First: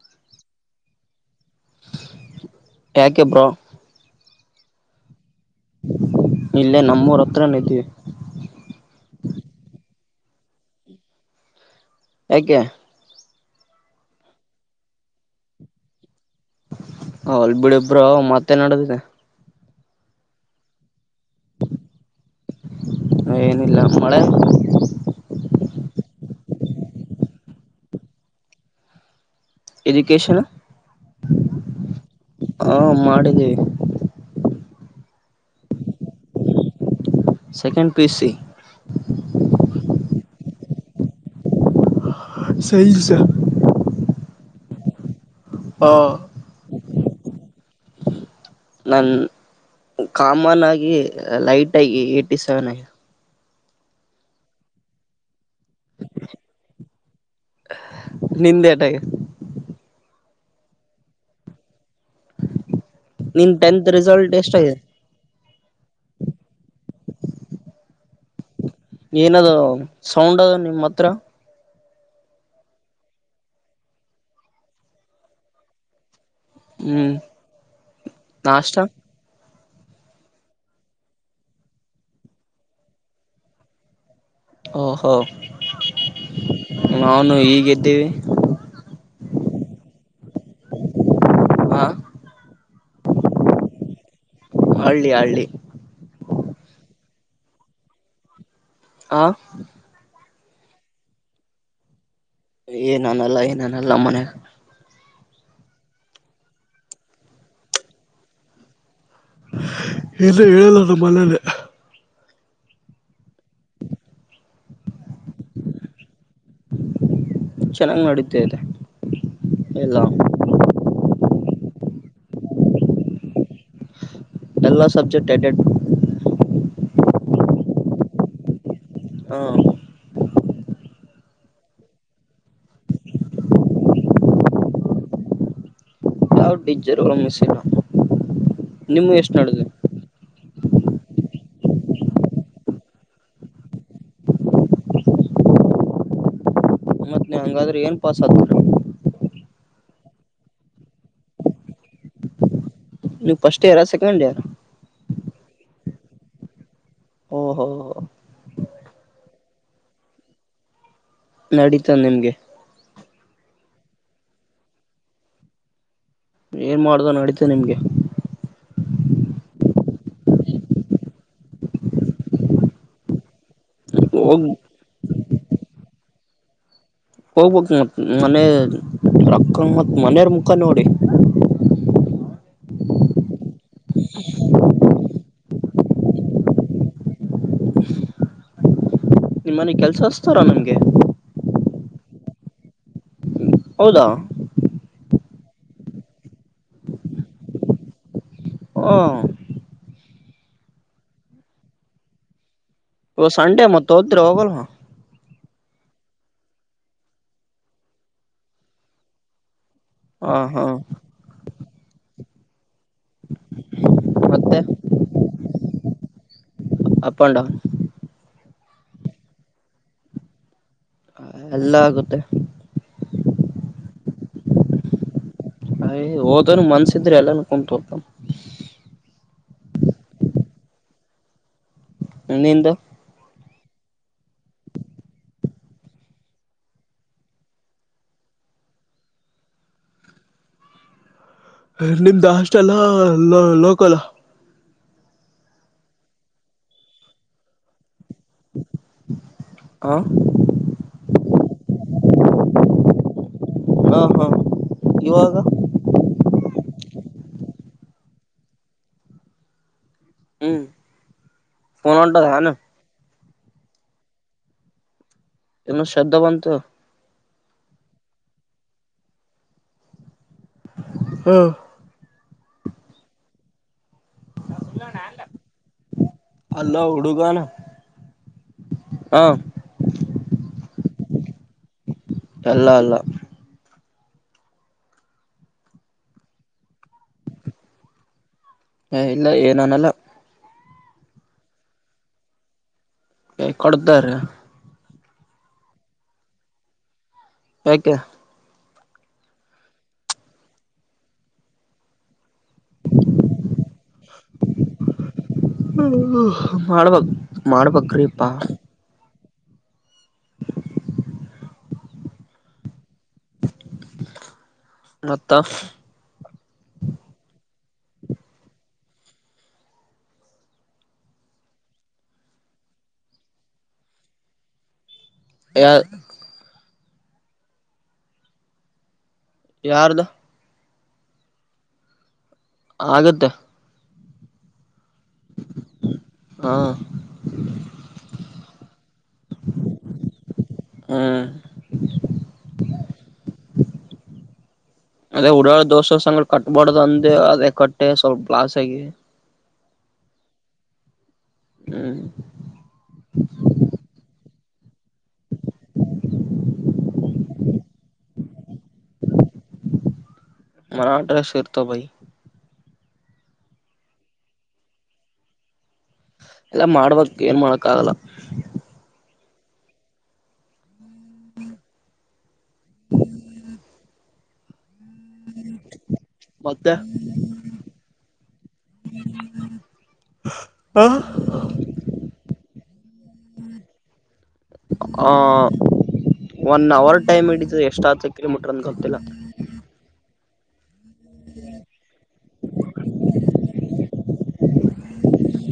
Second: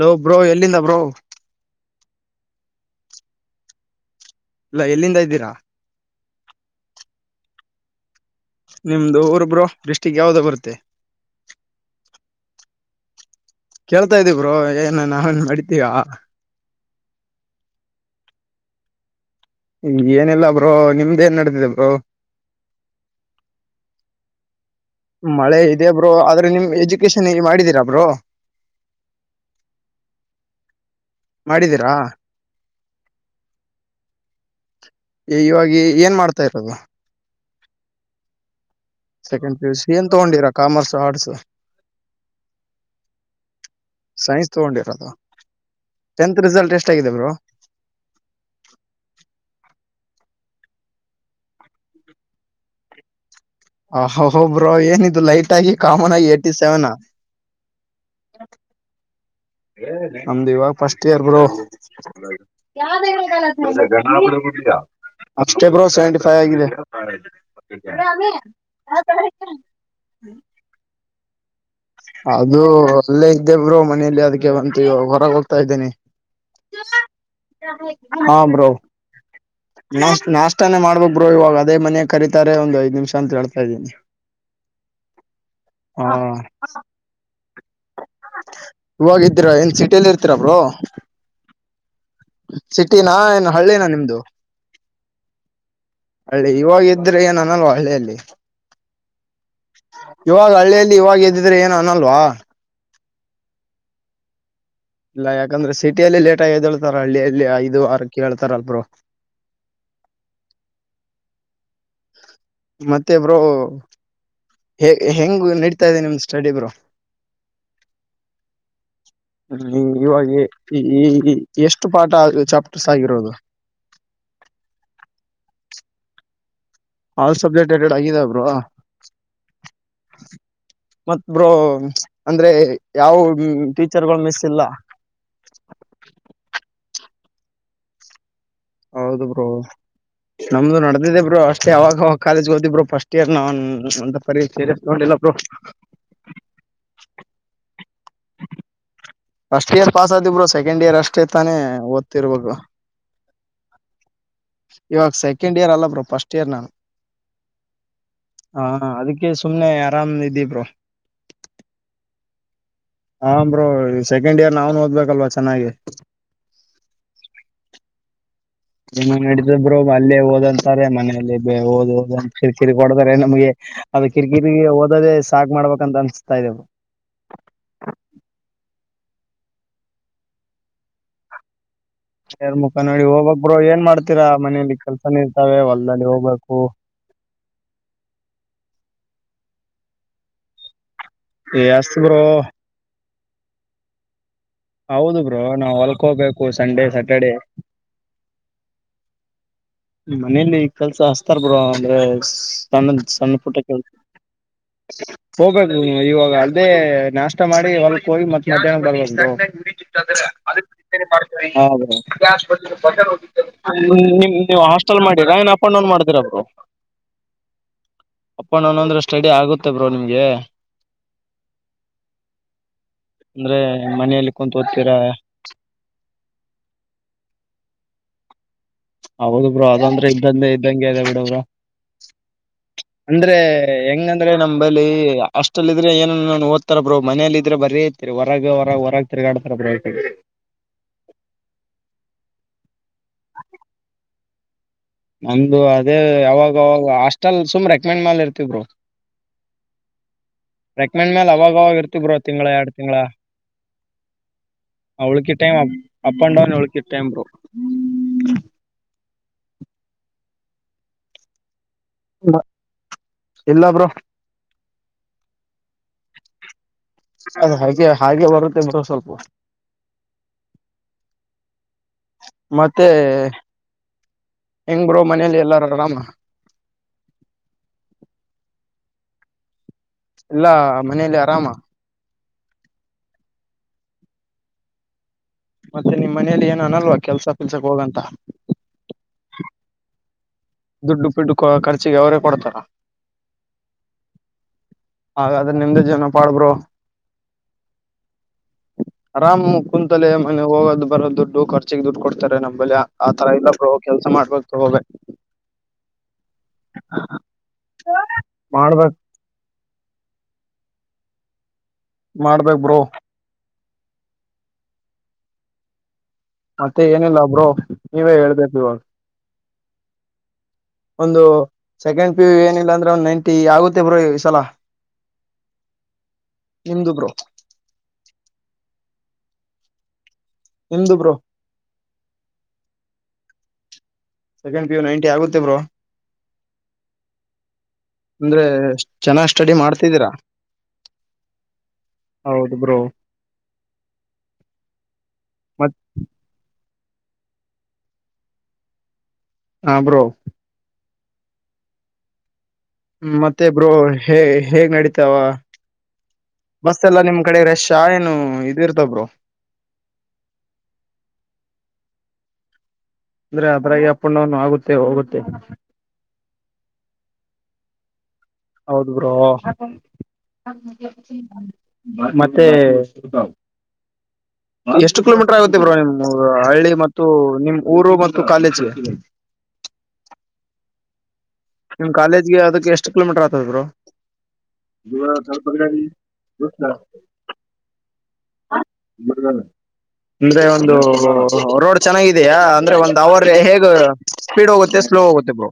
ಹ ಬ್ರೋ ಎಲ್ಲಿಂದ ಬ್ರೋ ಕಾಕೆ ಬ್ರೋ ಇಲ್ಲ ಎಲ್ಲಿಂದ ಇದ್ದೀರಾ ಇಲ್ಲೇ ನಮ್ಮೂರ ಹತ್ರ ನತಿೀವಿ ನಿಮ್ದು ಊೊಬ್ರು ಡಿಸ್ಟಿಕ್ ಯಾವ್ದೋ ಬರುತ್ತೆ ಆಾ ಕೇಳ್ತಾ ಇದೆ ಬ್ರೊ ಏನನಾ ನಡಿತೀಯ. ಹ ಬಿಡು ಬ್ರೊ ಮತ್ತೆನ್ಡದಿದೆ. ಹ ಏನಿಲ್ಲಾ ಬ್ರೋ ನಿಮ್ದ್ ಏನ್ ನಡೆದಿದೆ ಬ್ರೋ. ಏನಿಲ್ಲ ಮಳೆ? ಮಳೆ ಇದೆ ಬ್ರೋ, ಆದ್ರೆ ನಿಮ್ ಎಜುಕೇಶನ್ ಏನ್ ಮಾಡಿದೀರಾ ಬ್ರೋ. ಎಜುಕೇಶನ್ ಮಾಡಿದೀರಾ ಹಾ ಮಾಡಿದ್ದೀವಿ. ಇವಾಗಿ ಏನ್ ಮಾಡ್ತಾ ಇರೋದು. Second P U C. Second P U C ಏನ್ ತಗೊಂಡಿರ ಕಾಮರ್ಸೋ ಆರ್ಟ್ಸೋ? ಸೖನ್ಸು. ಸೈನ್ಸ್ ತಗೊಂಡಿರದಾ? ಹಾ ಟೆಂತ್ ರಿಸಲ್ ಎಷ್ಟ್ ಆಗಿದೆ ಬ್ರೊ. ನಾನ್ ಕಾಮನ್ ಆಗಿ ಲೈಟ್ ಆಗಿ ಏಯ್ಟಿ ಸೆವೆನ್ ಆಗಿದ್. ಅ ಹ ಬ್ರೋ ಏನಿದು ಲೈಟ್ ಆಗಿ ಕಾಮನ್ ಆಗಿ ಎಯ್ಟಿ ಸೆವೆನ್ನ. ನಿಂದೇಟಗೖತೆ? ನಮ್ದು ಇವಾಗ ಫಸ್ಟ್ ಇಯರ್ ಬ್ರೊ. ಯಾವ ನಿನ್ ಟೆಂತ್ ರಿಸಲ್ಟ್ ಎಷ್ಟಾಗಿದೆ [unintelligible] ಅಷ್ಟೇ ಬ್ರೋ ಸೆವೆಂಟಿ ಫೈ ಆಗಿದೆ. ಏನದು ಸೌಂಡ್ ನಿಮ್ಮ್ ಹತ್ರ. ಅದು ಅಲ್ಲೇ ಇದ್ದೇಬ್ರು ಮನೆಯಲ್ಲಿ ಅದಕ್ಕೆ ಒಂತ ಹೊರಗೆ ಹೋಗ್ತಾ ಇದ್ದೇನೆ. ಹ್ಮ್ ಹಾ ಬ್ರೋ. ನಾಷ್ಟ ನಾಷ್ಟ್ ನಾಷ್ಟಾನೇ ಮಾಡ್ಬೇಕ್ ಬ್ರೊ ಇವಾಗ ಅದೇ ಮನೆಗ್ ಕರಿತಾರೆ ಒಂದ್ ಐದ್ ನಿಮಿಷ ಅಂತ ಹೇಳ್ತಾ ಇದ್ದೀನಿ. ಓಹೋ ಹಾ ನಾನೂ ಈಗೆದ್ದೀವಿ. ಇವಾಗ ಎದ್ರಾ ಏನ್ ಸಿಟಿಲ್ಲಿ ಇರ್ತೀರ ಬ್ರೊ. ಹಾ ಸಿಟಿನಾ ಏನು ಹಳ್ಳಿನಾ ನಿಮ್ದು? ಹಳ್ಳಿ ಹಳ್ಳಿ. ಹಳ್ಳಿ ಇವಾಗ ಎದ್ರೆ ಏನ ಅನಲ್ವಾ ಹಳ್ಳಿಯಲ್ಲಿ. ಹ ಇವಾಗ ಹಳ್ಳಿಯಲ್ಲಿ ಇವಾಗ ಎದ್ದಿದ್ರೆ ಏನು ಅನಲ್ವಾ. ಏನನಲ್ಲ ಏನನಲ್ಲ ಮನೆ ಇಲ್ಲ ಯಾಕಂದ್ರೆ ಸಿಟಿಯಲ್ಲಿ ಲೇಟಾ ಎದೇಳ್ತಾರ ಹಳ್ಳಿಯಲ್ಲಿ ಐದು ಆರಕ್ಕೇ ಏಳ್ತಾರ ಬ್ರೊ. ಏನು ಹೇಳಲ್ಲ ನಮ್ಮನೆಲಿ. ಮತ್ತೆ ಬ್ರೊ. ಹೇಗ್ ಹೆಂಗ್ ನಡಿತಾ ಇದೆ ನಿಮ್ ಸ್ಟಡಿ ಬ್ರೊ. ಚೆನ್ನಾಗಿ ನಡೀತಾ ಇದೆ ನಿ ಎಲ್ಲ ಇವಾಗೆ. ಈ ಈ ಎಷ್ಟು ಪಾಠ ಆಗಿ ಚಾಪ್ಟರ್ಸ್ ಆಗಿರೋದು? ಎಲ್ಲ ಸಬ್ಜೆಕ್ಟ್ ಎಡೆಡ್. ಆಲ್ ಸಬ್ಜೆಕ್ಟ್ ಎರಡೆರಡ್ ಆಗಿದೆ ಬ್ರೊ. ಹಾ ಹ ಮತ್ ಬ್ರೊ ಅಂದ್ರೆ ಯಾವ ಟೀಚರ್ಗಳು ಮಿಸ್ ಇಲ್ಲ. ಯಾವ ಟೀಚರು ಮಿಸ್ ಇಲ್ಲ. ನಿಮ್ಗೆ ಹೌದು ಎಷ್ಟು ಬ್ರೋ. ನಡೆದಿದೆ ನಮ್ದು ನದ್ದಿದ್ದೆ ಬ್ರರು ಅಷ್ಟೇ ಯಾವಾಗಾಗ ಕಾಲೇಜ್ದಿದ್ರರು ಫಸ್ಟ್ ಇಯರ್ ನಾವ ಸರಿ ಸರಿಗೊಂಡಿಲ್ಲ ಮತ್ತು ಹಂಗಾದ್ರೆ ಏನ್ ಪಾಸ್ ಆ್ರ ಫಸ್ಟ್ ಇಯರ್ ಪಾಸ್ ಆದಬ್ರು ಸೆಕೆಂಡ್ ಇಯರ್ ಅಷ್ಟ ಇರ್ತಾನ ಓದ್ತಿ ಇರ್ಬೇಕು ನೀವುಫಸ್ಟ್ ಇಯರಾ ಸೆಂಡ್ ಇಯರ್ ಇವಾಗ ಸೆಕೆಂಡ್ ಇಯರ್ ಅಲ್ಲ ಬರು ಫಸ್ಟ್ ಇಯರ್ ನಾನು ಓಹೋ ಹಾ ಅದಕ್ಕೆ ಸುಮ್ನೆ ಆರಾಮ್ ಇದ್ದಿಬರು ನಡೀತಾ ನಿಮ್ಗೆ ಹಂಬರು ಸೆಕೆಂಡ್ ಇಯರ್ ನಾವ್ನು ಓದ್ಬೇಕಲ್ವಾ ಚೆನ್ನಾಗಿ ಏನು ಮಾಡದು ಅ ನ ನಡೀತು ನಿಮಗೆ ಇನ್ನು ನಡಿದಬ್ರು ಅಲ್ಲೇ ಓದ್ಂತಾರೆ ಮನೆಯಲ್ಲಿ ಓದ್ ಓದ ಕಿರಿಕಿರಿ ಕೊಡತಾರೆ ನಮ್ಗೆ ಅದ ಹೋಗಿ ಕಿರಿಕಿರಿರಿಗೆ ಓದದೆೇ ಸಾಕಕ್ ಮಾಡ್ಬೇಕ ಅಂತ ಅನ್ಸಸ್ತಾ ಇದದೆವ ಹೋಗ್ಬ ಮತ್ ಮನಕ್ಕ ಮತ್ ಮನೆಯರ ಮುಖ ನೋಡಿ ಸೇರ್ ಮುಖ ನೋಡಿ ಹೋಗ್ಬಕ್ ಬ್ರೋ ಏನ್ ಮಾಡ್ತೀರಾ ಮನೇಲಿ ಕೆಲ್ಸನ ಇರ್ತಾವೆ ಹೊಲ್ಲ ಹೋಗ್ಬೇಕು ನಿಮ್ಮನೆಗ್ ಕೆಲ್ಸ ಅಸ್ತಾರಾ ನಿಮ್ಗೆ ಎಏ ಅಷ್ಟತ ಬ್ರೋ ಹೌದಾ ಹೌದು ಬ್ರೋ ನಾ ಹೊಲ್ಕೋಬೇಕು ಸಂಡೇ ಸಟರ್ಡೆ ಹ ಮನೇಲಿ ಕೆಲ್ಸ ಹಸ್ತಾರ್ ಬ್ರ ಅಂದ್ರೆ ಸಣ್ಣ ಇವಾಗ ಸಣ್ಣ ಪುಟ ಸಂಡೇ ಕೆಲ್ಸ ಮತ್ತು ಹೋದ್ರೆ ಹೋಗಲ್ವಾ ಹ ಹೋಗ್ಬೇಕು ಇವಾಗ ಅಲ್ಲದೆೇ ನಾಷ್ಟ ಮಾಡಿ ಹೊಲ್ಕ್ ಹೋಗಿ ಮತ್ ಮಧ್ಯಾಹ್ನ ಬರ್ಬೇಕ ಹಾಂ ಹಾಂ ಬಟನ್ ಮತ್ತೆ ನೀವು ಹಾಸ್ಟೆಲ್ ಮಾಡಿರಾ ಏನ್ ಅಪಂಡೌನ್ ಮಾಡಿದಿರಬ್ರು ಅಪ್ ಆ್ಯಂಡ್ ಡೌನ್ ಅಪ್ಪಣ್ಣನ ಅಂದ್ರೆ ಸ್ಟಡಿ ಆಗುತ್ತೆ ಬ್ರೋ ನಿಮ್ಗೆ ಎಲ್ಲ ಆಗುತ್ತೆ ಅಂದ್ರೆ ಮನೆಯಲ್ಲಿ ಕುತ್ ಓದ್ತೀರಾ ಅಯ್ ಹೋದನು ಮನ್ಸಿದ್ರೆ ಎಲ್ಲಾನ ಕುಂತು ಹೋಗ್ತ ಹೌದು ಬ್ರೋ ಅದೊಂದ್ರ ಇದ್ದಂದೇ ಇದ್ದಂಗೆ ಅದೆ ಬಿಡ ಬ್ರ ನಿಂದು ಅಂದ್ರೆ ಹೆಂಗಂದ್ರೆ ನಮ ಬಳಿ ಅಷ್ಟಲ್ ಇದ್ರೆ ಏನ ಓದ್ತಾರ ಬ್ರೋ ಮನೇಲ್ಲ ಇದ್ರೆ ಬರೀ ತಿ ಹೊರಗ ಹೊರಗೆ ಹೊರಗೆ ತಿರ್ಗಾಡತಾರ ನಿಮ್ದ ಅಷ್ಟ ಅಲ್ಲಾ ಲೋಕಲ್ ನಮ್ದ ಅದೇ ಯಾವಾಗಾಗ ಹಾಸ್ಟೆಲ್ ಸುಮ್ ರೆಕಮೆಂಡ್ ಮೇಲ್ ಇರ್ತವರು ಹಂ ರೆಕಮೆಂಡ್ ಮೇಲೆ ಅವಾಗ್ವಾಗ ಇರ್ತ ಬ್ರೋ ತಿಂಗಳ ಎರಡು ತಿಂಗಳ ಹಾ ಹಾ ಅವಳ ಇವಾಗ ಕ time up up and down ಅವಳ ಇ ಟೈಮ ಬ ಹ್ಮ್ ಪೋನಟ ನ ಎಲ್ಲಬ್ರು ಇಏನು ಶ್ರದ್ಧ ಬಂತಂತ ಅ ಹಾಗೆ ಹಾಗೆ ಬರುತ್ತೆ ಸ್ವಲ್ಪ ಹ್ಮ್ ಮತ್ತೆ ಹೆಂಗ್ ಬರು ಮನೇಲಿ ಎಲ್ಲಾರ ಆರಾಮ ಅಲ್ಲ ಹಡುಗಣ ಹ ಎಲ್ಲಾ ಮನೇೆಯಲ್ಲಿ ಆರಾಮ ಅಲ್ಲ ಅಲ್ಲ ಮತ್ತೆ ನಿಮ್ ಮನೇಲಿ ಏನ್ ಅನಲ್ವಾ ಕೆಲ್ಸ ಪಲ್ಸಕ್ ಹೋಗಂತ ಹ ಇಲ್ಲ ಏನಾನಲ್ಲ ದುಡ್ಡು ದುಡ್ಡು ಖರ್ಚಿಗೆ ಅವರೇ ಕೊಡ್ತಾರ ಕೊಡ್ತಾರ ಹಾಗಾದ್ರೆ ನಿಮ್ದೇ ಜವನ ಪಾಡ್ಬ್ರರು ಯೆ ಆರಾಮ್ ಕುಂತಲೆ ಮನೆ ಹೋಗೋದು್ ಬರೋ ದುಡ್ಡು ಖರ್ಚಿಗೆ ದುಡ್ಡು ಕೊಡ್ತಾರೆ ನಮ್ಮಂಬಲ್ಯ ಆ ತರ ಇಲ್ಲ ಪ್ರ ಕೆಲ್ಸ ಮಾಡ್ಬೇಕಕ್ ಹೋಗ ಮಾಡ್ಬ ಮಾಡ್ಬಕ್ ಪ್ಪಾ ಮಾಡ್ಬೇಕ್ ಮಾಡ್ಬೇಕೇಕ್ ಬ್ರೋ ಮತ್ತ ಮತ್ತೆ ಏನಿಲ್ಲ ಬ್ರೋ ನೀವೇ ಹೇಳ್ಬೇಕು ಇವಾಗ ಒಂದು ಸೆಕೆಂಡ್ ಪಿ ಏನಿಲ್ಲ ಅಂದ್ರೆ ಒಂದ್ ನೈಂಟಿ ಆಗುತ್ತೆ ಬ್ರೋ ಈ ಸಲ ಯಾರ ನಿಮು ಬ್ರೋ ಯಾರದ ನಿಂದು ಬೋ ಆಗತ್ತೆ ಸೆಂಡ ಪ್ಯು ನೈನ್ಟಿ ಆಗುತ್ತೆರು ಹಾ ಅಂದ್ರೆ ಚೆನ್ನಾಗ್ ಸ್ಟಡಿ ಮಾಡ್ತಿದ್ದೀರಾ ಹ್ಮ್ ಹೌದು ಬ್ರೋ ಅದೇ ಉಡಾಡ್ ಮತ್ ದೋಸೆ ಸಂಂಗಡ ಕಟ್ಬಾರಡ್ದ ಅಂದ ಅದೇ ಕಟ್ಟೆ ಸ್ವಲ್ಪ ಲ್ಾಸ್ ಆಗಿ ಹಾ ಬ್ರೋ ಹ್ಮ್ ಮತ್ತೆ ಬ್ರೋ ಹೇ ಹೇಗ್ ನಡೀತಾವ ಬಸ್ಸ ಎಲ್ಲಾ ನಿಮ್ ಕಡೆ ರೆಶ್ ಏನು ಇದ ಇರ್ತಬ್ರು ಮರ ಡ್ರೆಸ್ ಶ ಇರ್ತ ಭಿ ಅಂದ್ರೆ ಅದ್ರಾಗಿ ಅಪ್ ಅಂಡ್ ಡೌನ್ ಆಗುತ್ತೆ ಹೋಗುತ್ತೆ ಎಲ್ಲ ಮಾಡ್ಬಕ್ ಏನ್ ಮಾಡಕ್ ಆಗಲ್ಲ ಹೌದ ಬ್ರೋ ಮತ್ತೆ ಎಷ್ಟು ಕಿಲೋಮೀಟರ್ ಆಗುತ್ತ ಬ್ರೋ ನಿಮ್ ಹಳ್ಳಿ ಮತ್ತೆ ಮತ್ತು ನಿಮ್ ಊರು ಮತ್ತು ಕಾಲೇಜ್ಗೆ ಹ ನಿಮ್ ಕಾಲೇಜ್ಗೆ ಅದ ಎಷ್ಟ ಕಿಲೋಮೀಟರ್ ಆಗ್ತದ್ರು ಆ ಒನ್ ಅವರ್ ಟೈಮ್ ಇಿಡಿದು ಎಷ್ಟು ಹತ್ತು ಕಿಲೋಮೀಟರ್ ಅಂತ ಗೊತ್ತಿಲ್ಲ ಬ್ರೋ ಅಂದ್ರೆ ಒಂದು ರೋಡ್ ಚೆನ್ನಾಗಿದೆಯಾ ಅಂದ್ರೆ ಒಂದು ಅವರ ಹೇಗ ಸ್ಪೀಡ್ ಹೋಗುತ್ತೆ ಸ್ಲೋ ಹೋಗುತ್ತೆ ಬೋ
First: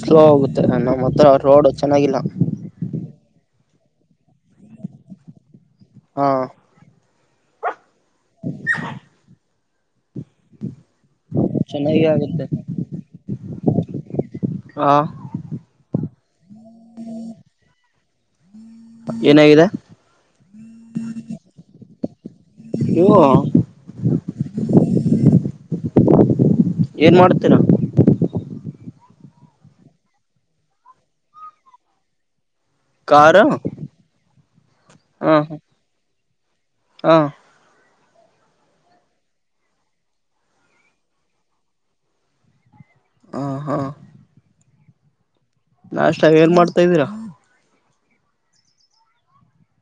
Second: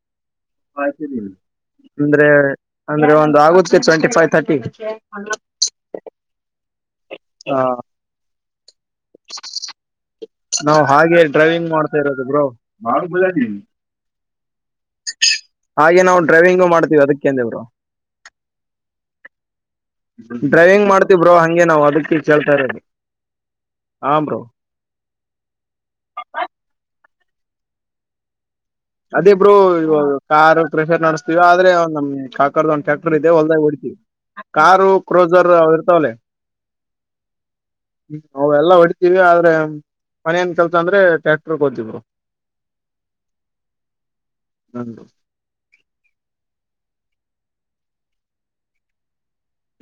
ಸ್ಲೋ ಆಗುತ್ತೆ ನಮ್ಮ ಹತ್ರ ರೋಡ್ ಚೆನ್ನಾಗಿಲ್ಲ ಅಂದ್ರೆ ಅಂದ್ರೆ ಒಂದು್ ಆಗತ್ ಟ್ವೆಂಟಿ ಫೈವ್ ತರ್ಟಿ ಹಾ ಹಾ ಹ ನಾ ಹಾಗೆ ಡ್ರೈವಿಂಗ್ ಮಾಡ್ತಾ ಚೆನ್ನಾಗಿ ಇರೋದು ಬ್ರೋ ಆಗುತ್ತೆ ಹಾ ಹಾಗೆ ನಾವು ಡ್ರೈವಿಂಗು ಮಾಡ್ತೀವಿ ಅದಕ್ಕೇಂದೇವರು ಏನಾಗಿದೆ ಡ್ರೈವಿಂಗ್ ಮಾಡ್ತವ್ರೋ ಹಂಗೆ ನಾವವು ಅದಕ್ಕೆ ಕೇಳ್ತಾ ಇರೋದು ಇವು ಹ ಬ್ರೋ ಏನ್ ಮಾಡತೀರ ಅದೇ ಬ್ರೋ ಇವಾಗ ಕಾರ್ ಪ್ರೆಷರ್ ನಡ್ಸ್ತೀವಿ ಆದ್ರೆ ನಮ್ ಕಾಕರ್ದುಂಟ ಟ್ರ್ಯಾಕ್ಟರ್ ಇದೆ ಕಾರು ಹೊಲ್ದಾಗಿ ಹೊಡ್ತಿವಿ ಕಾರು ಹಾ ಕ್ರೋಸರ್ ಅವ್ರ ಇರ್ತಾವಲ್ಲ ಹಾ ನಾವು ಎಲ್ಲ ಹೊಡತಿವಿ ಆದ್ರೆ ಮನೇನ್ ಕೆಲ್ಸ ಅಂದ್ರೆ ಟ್ಯಾಕ್ಟರ್ ದ್ತ್ರು ಹ ಹಾ ಹ ನಾಷ್ಟ ಏನ್ ಮಾಡ್ತಾ ಇದ್ದೀರಾ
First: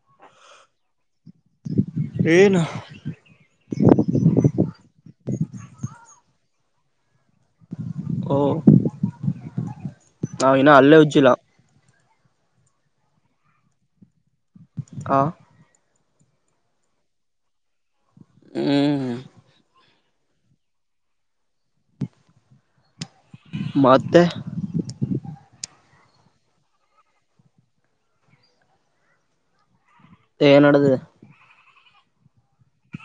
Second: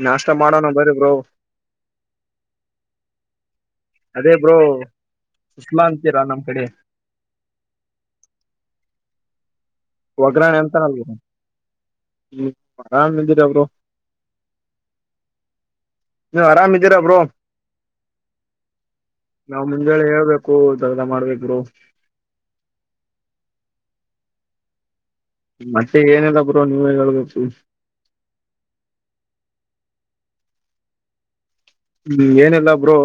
ನಾಷ್ಟ ಮಾಡೋಣ ಬರೀ ಬ್ರೋ ಏನು ಅದೇ ಬ್ರೋ ಉಸ್ಲಾ ಅಂತೀರಾ ನಮ್ ಕಡೆ ಓ ನಾನು ಒಗ್ಗರಣೆ ಇನ್ನ ಅಂತಾರಲ್ ಹಲ್ಲೆ ಉಜ್ಜಿಲ್ಲ ಹ್ಮ ಆರಾಮಿದಿರ ಬ್ರೋ ಹಾ ನೀವು ಆರಾಮ್ ಇದೀರಾ ಬ್ರೋ ಹ್ಮ್ ನಾವ್ ಮುಂಜಳೆ ಹೇಳ್ಬೇಕು ಇಂಥವೆಲ್ಲ ಮಾಡ್ಬೇಕೂ ಬ್ರೋ ಮತ್ತೆ ಮತ್ತೆ ಏನದ ಬ್ರೋ ನೀವೇ ಹೇಳ್ಬೇಕು ಏನದೆ ಹ್ಮ್ ಏನಿಲ್ಲಾ ಬ್ರೋ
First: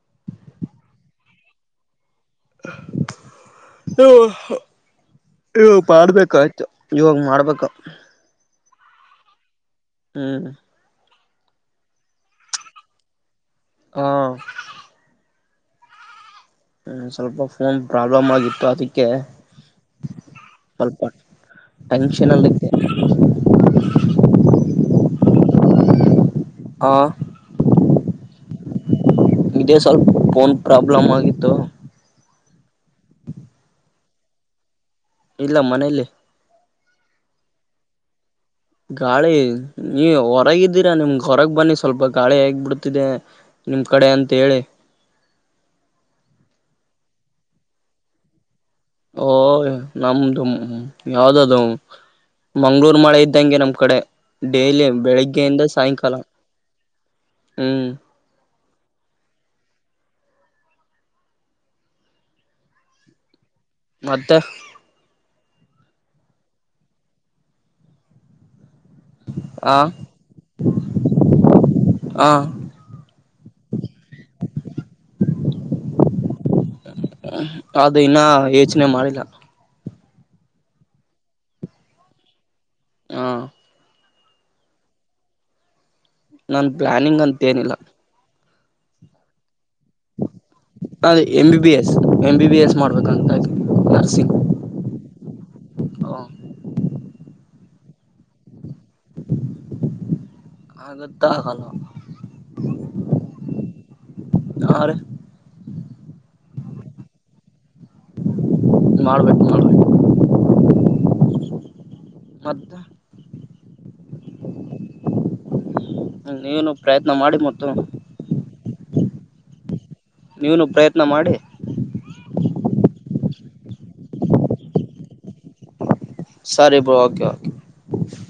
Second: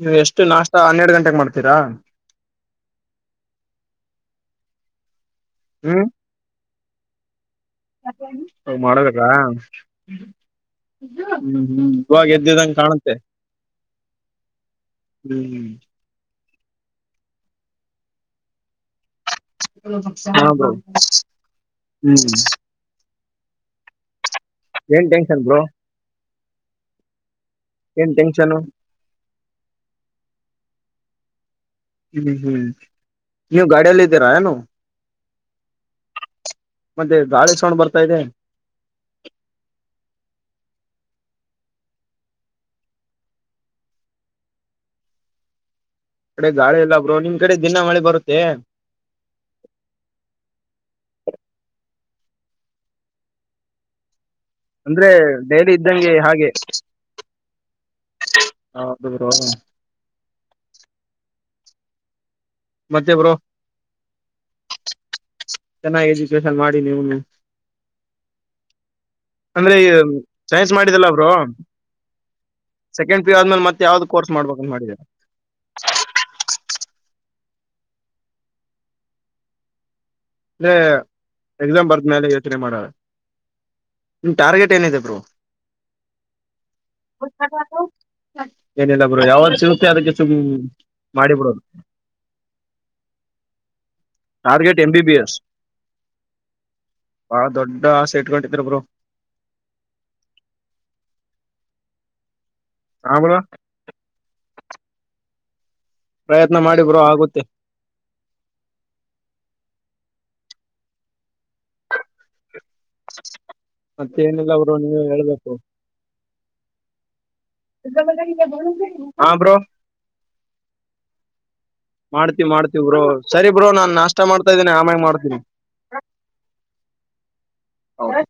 ನೀವು ಎಷ್ಟು ನಾಷ್ಟ ಹನ್ನೆರಡು ಗಂಟೆೆಗೆ ಮಾಡ್ತೀರಾ ಬ್ರೋ ನೀವು ಹ್ಮ್ ಮಾಡ್ಬೇಕಾ ಅಂತ ಇವಾಗ ಮಾಡ್ಬೇಕು ಮಾಡಬೇಕ ಹ್ಮ್ ಹ್ಮ್ ಹ್ಮ್ ಇವಾಗ ಎದ್ದಿದ್ದಂಗ ಕಾಣುತ್ತೆ ಹಾ ಹ್ಮ್ ಹ್ಮ ಸ್ವಲ್ಪ ಫೋನ್ ಪ್ರಾಬ್ಲಮ್ ಆಗಿತ್ತು ಅದಕ್ಕೆ ಹಾ ಬ್ರೋ ಹ್ಮ್ ಹ್ಮ [inaudible] ಏನ್ ಟೆನ್ಷನ್ ಬ್ರೋ ಹ ಏನ್ ಟೆನ್ಷನ್ ಇದೇ ಸ್ವಲ್ಪ ಫೋನ್ ಪ್ರಾಬ್ಲಮ್ ಆಗಿತ್ತು ಹ್ಮ್ ಹ್ಮ ಇನ್ನು ಗಾಡಿಯಲ್ಲಿ ಇದೀರೇನು ಇಲ್ಲ ಮನೇಲಿ ಮತ್ತೆ ಗಾಳಿ ಸೊಂಡ್ ಬರ್ತಾ ಇದೆ ಗಾಳಿ ನೀ ಹೊರಗಿದ್ದೀರಾ ನಿಮಗೆ ಹೊರಗ್ ಬನ್ನಿ ಸ್ವಲ್ಪ ಗಾಳಿ ಹೇಗ್ ಬಿಿಡ್ತಿದೆ ನಿಮ್ ಕಡೆ ಅಂತ ಹೇಳಿ ಈ ಕಡೆ ಗಾಳಿ ಎಲ್ಲಾ ಬ್ರೋ ನಿಮ್ ಕಡೆ ದಿನ ಮಳೆ ಬರುತ್ತೆ ಓ ನಮ್ದು ಯಾವ್ದದು ಮಂಗ್ಳೂರು ಮಳೆ ಇದ್ದಂಗೆ ನಮ್ ಕಡೆ ಡೇಲಿ ಅಂದ್ರೆ ಬೆಳಿಗ್ಗೆಯಿಂದ ಡೈಲಿ ಇದ್ದಂಗೆ ಸಾಯಂಕಾಲ ಹ್ಮ್ ಹಾದು ಮತ್ತೆ ಬರುೋ ಮದ ಚೆನ್ನಾಗಿ ಎಜುಕೇಶನ್ ಮಾಡಿ ನೀವು ಅಂದ್ರೆ ಆ ಈ ಸೈನ್ಸ್ ಮಾಡಿದಲ್ಲ ಅವರು ಹ ಸೆಂಡ್ ಪಿಯ ಆದ್ಮೇಲೆ ಮೆ ಯಾವ್ದ ಕೋರ್ ಮಾಡಬೇಕಂತ ಮಾಡೀರ ಅದು ಇನ್ನ ಯೋಚನೆ ಮಾಡಿಲ್ಲ ಅ ಎಕ್ಸಾಮ್ ಬರ್ದ ಮೇಲೆ ಯೋಚನೆ ಮಾಡ ಹ ನಿಮ ಟಾರ್ಗೆಟ್ ಏನಿದೆ ಬರು ನನ್ ಪ್ಲಾನಿಂಗ್ ಅಂತ ಏನಿಲ್ಲ ಹ ಏನಿಲ್ಲ ಬರು ಯಾವ್ದ ಚಸೆ ಅದಕ್ಕೆ ಸು ಅದೇ M B B S M B B S ಮಾಡ್ಬೇಕಂತ nursing target M B S ಹಾ ಬಾ ದೊಡ್ಡ ಸೆಟಡಿದ್ರಬ್ರು ಹಗತ್ತಾಲ ಹಮಳ ಆ ಪ್ರಯತ್ನ ಮಾಡಿ ಬ್ರೋ ಆಗುತ್ತೆ ಮಾಡ್ಬೇಕು ಮಾಡ್ಬೇಕು ಅದ ಮತ್ತೆ ಏನೆಲ್ಲ ಅವರು ನೀವು ಹೇಳ್ಬೇಕು ಹ ನೀವನು ಪ್ರಯತ್ನ ಮಾಡಿ ಮತ್ತ ಹಾ ಬ್ರೋ ನೀನು ಪ್ರಯತ್ನ ಮಾಡಿ ಮಾಡ್ತೀವಿ ಮಾಡ್ತೀವ ಬ್ರೋ ಸರಿ ಬೋ ನಾನ್ ನಾಷ್ಟ ಮಾಡ್ತಾ ಇದ್ದೇನೆ ಆಮ್ಯಾಗ ಮಾಡ್ತೀನಿ ಸರಿ ಬ ಓಕೆ ಓಕೆ ಹ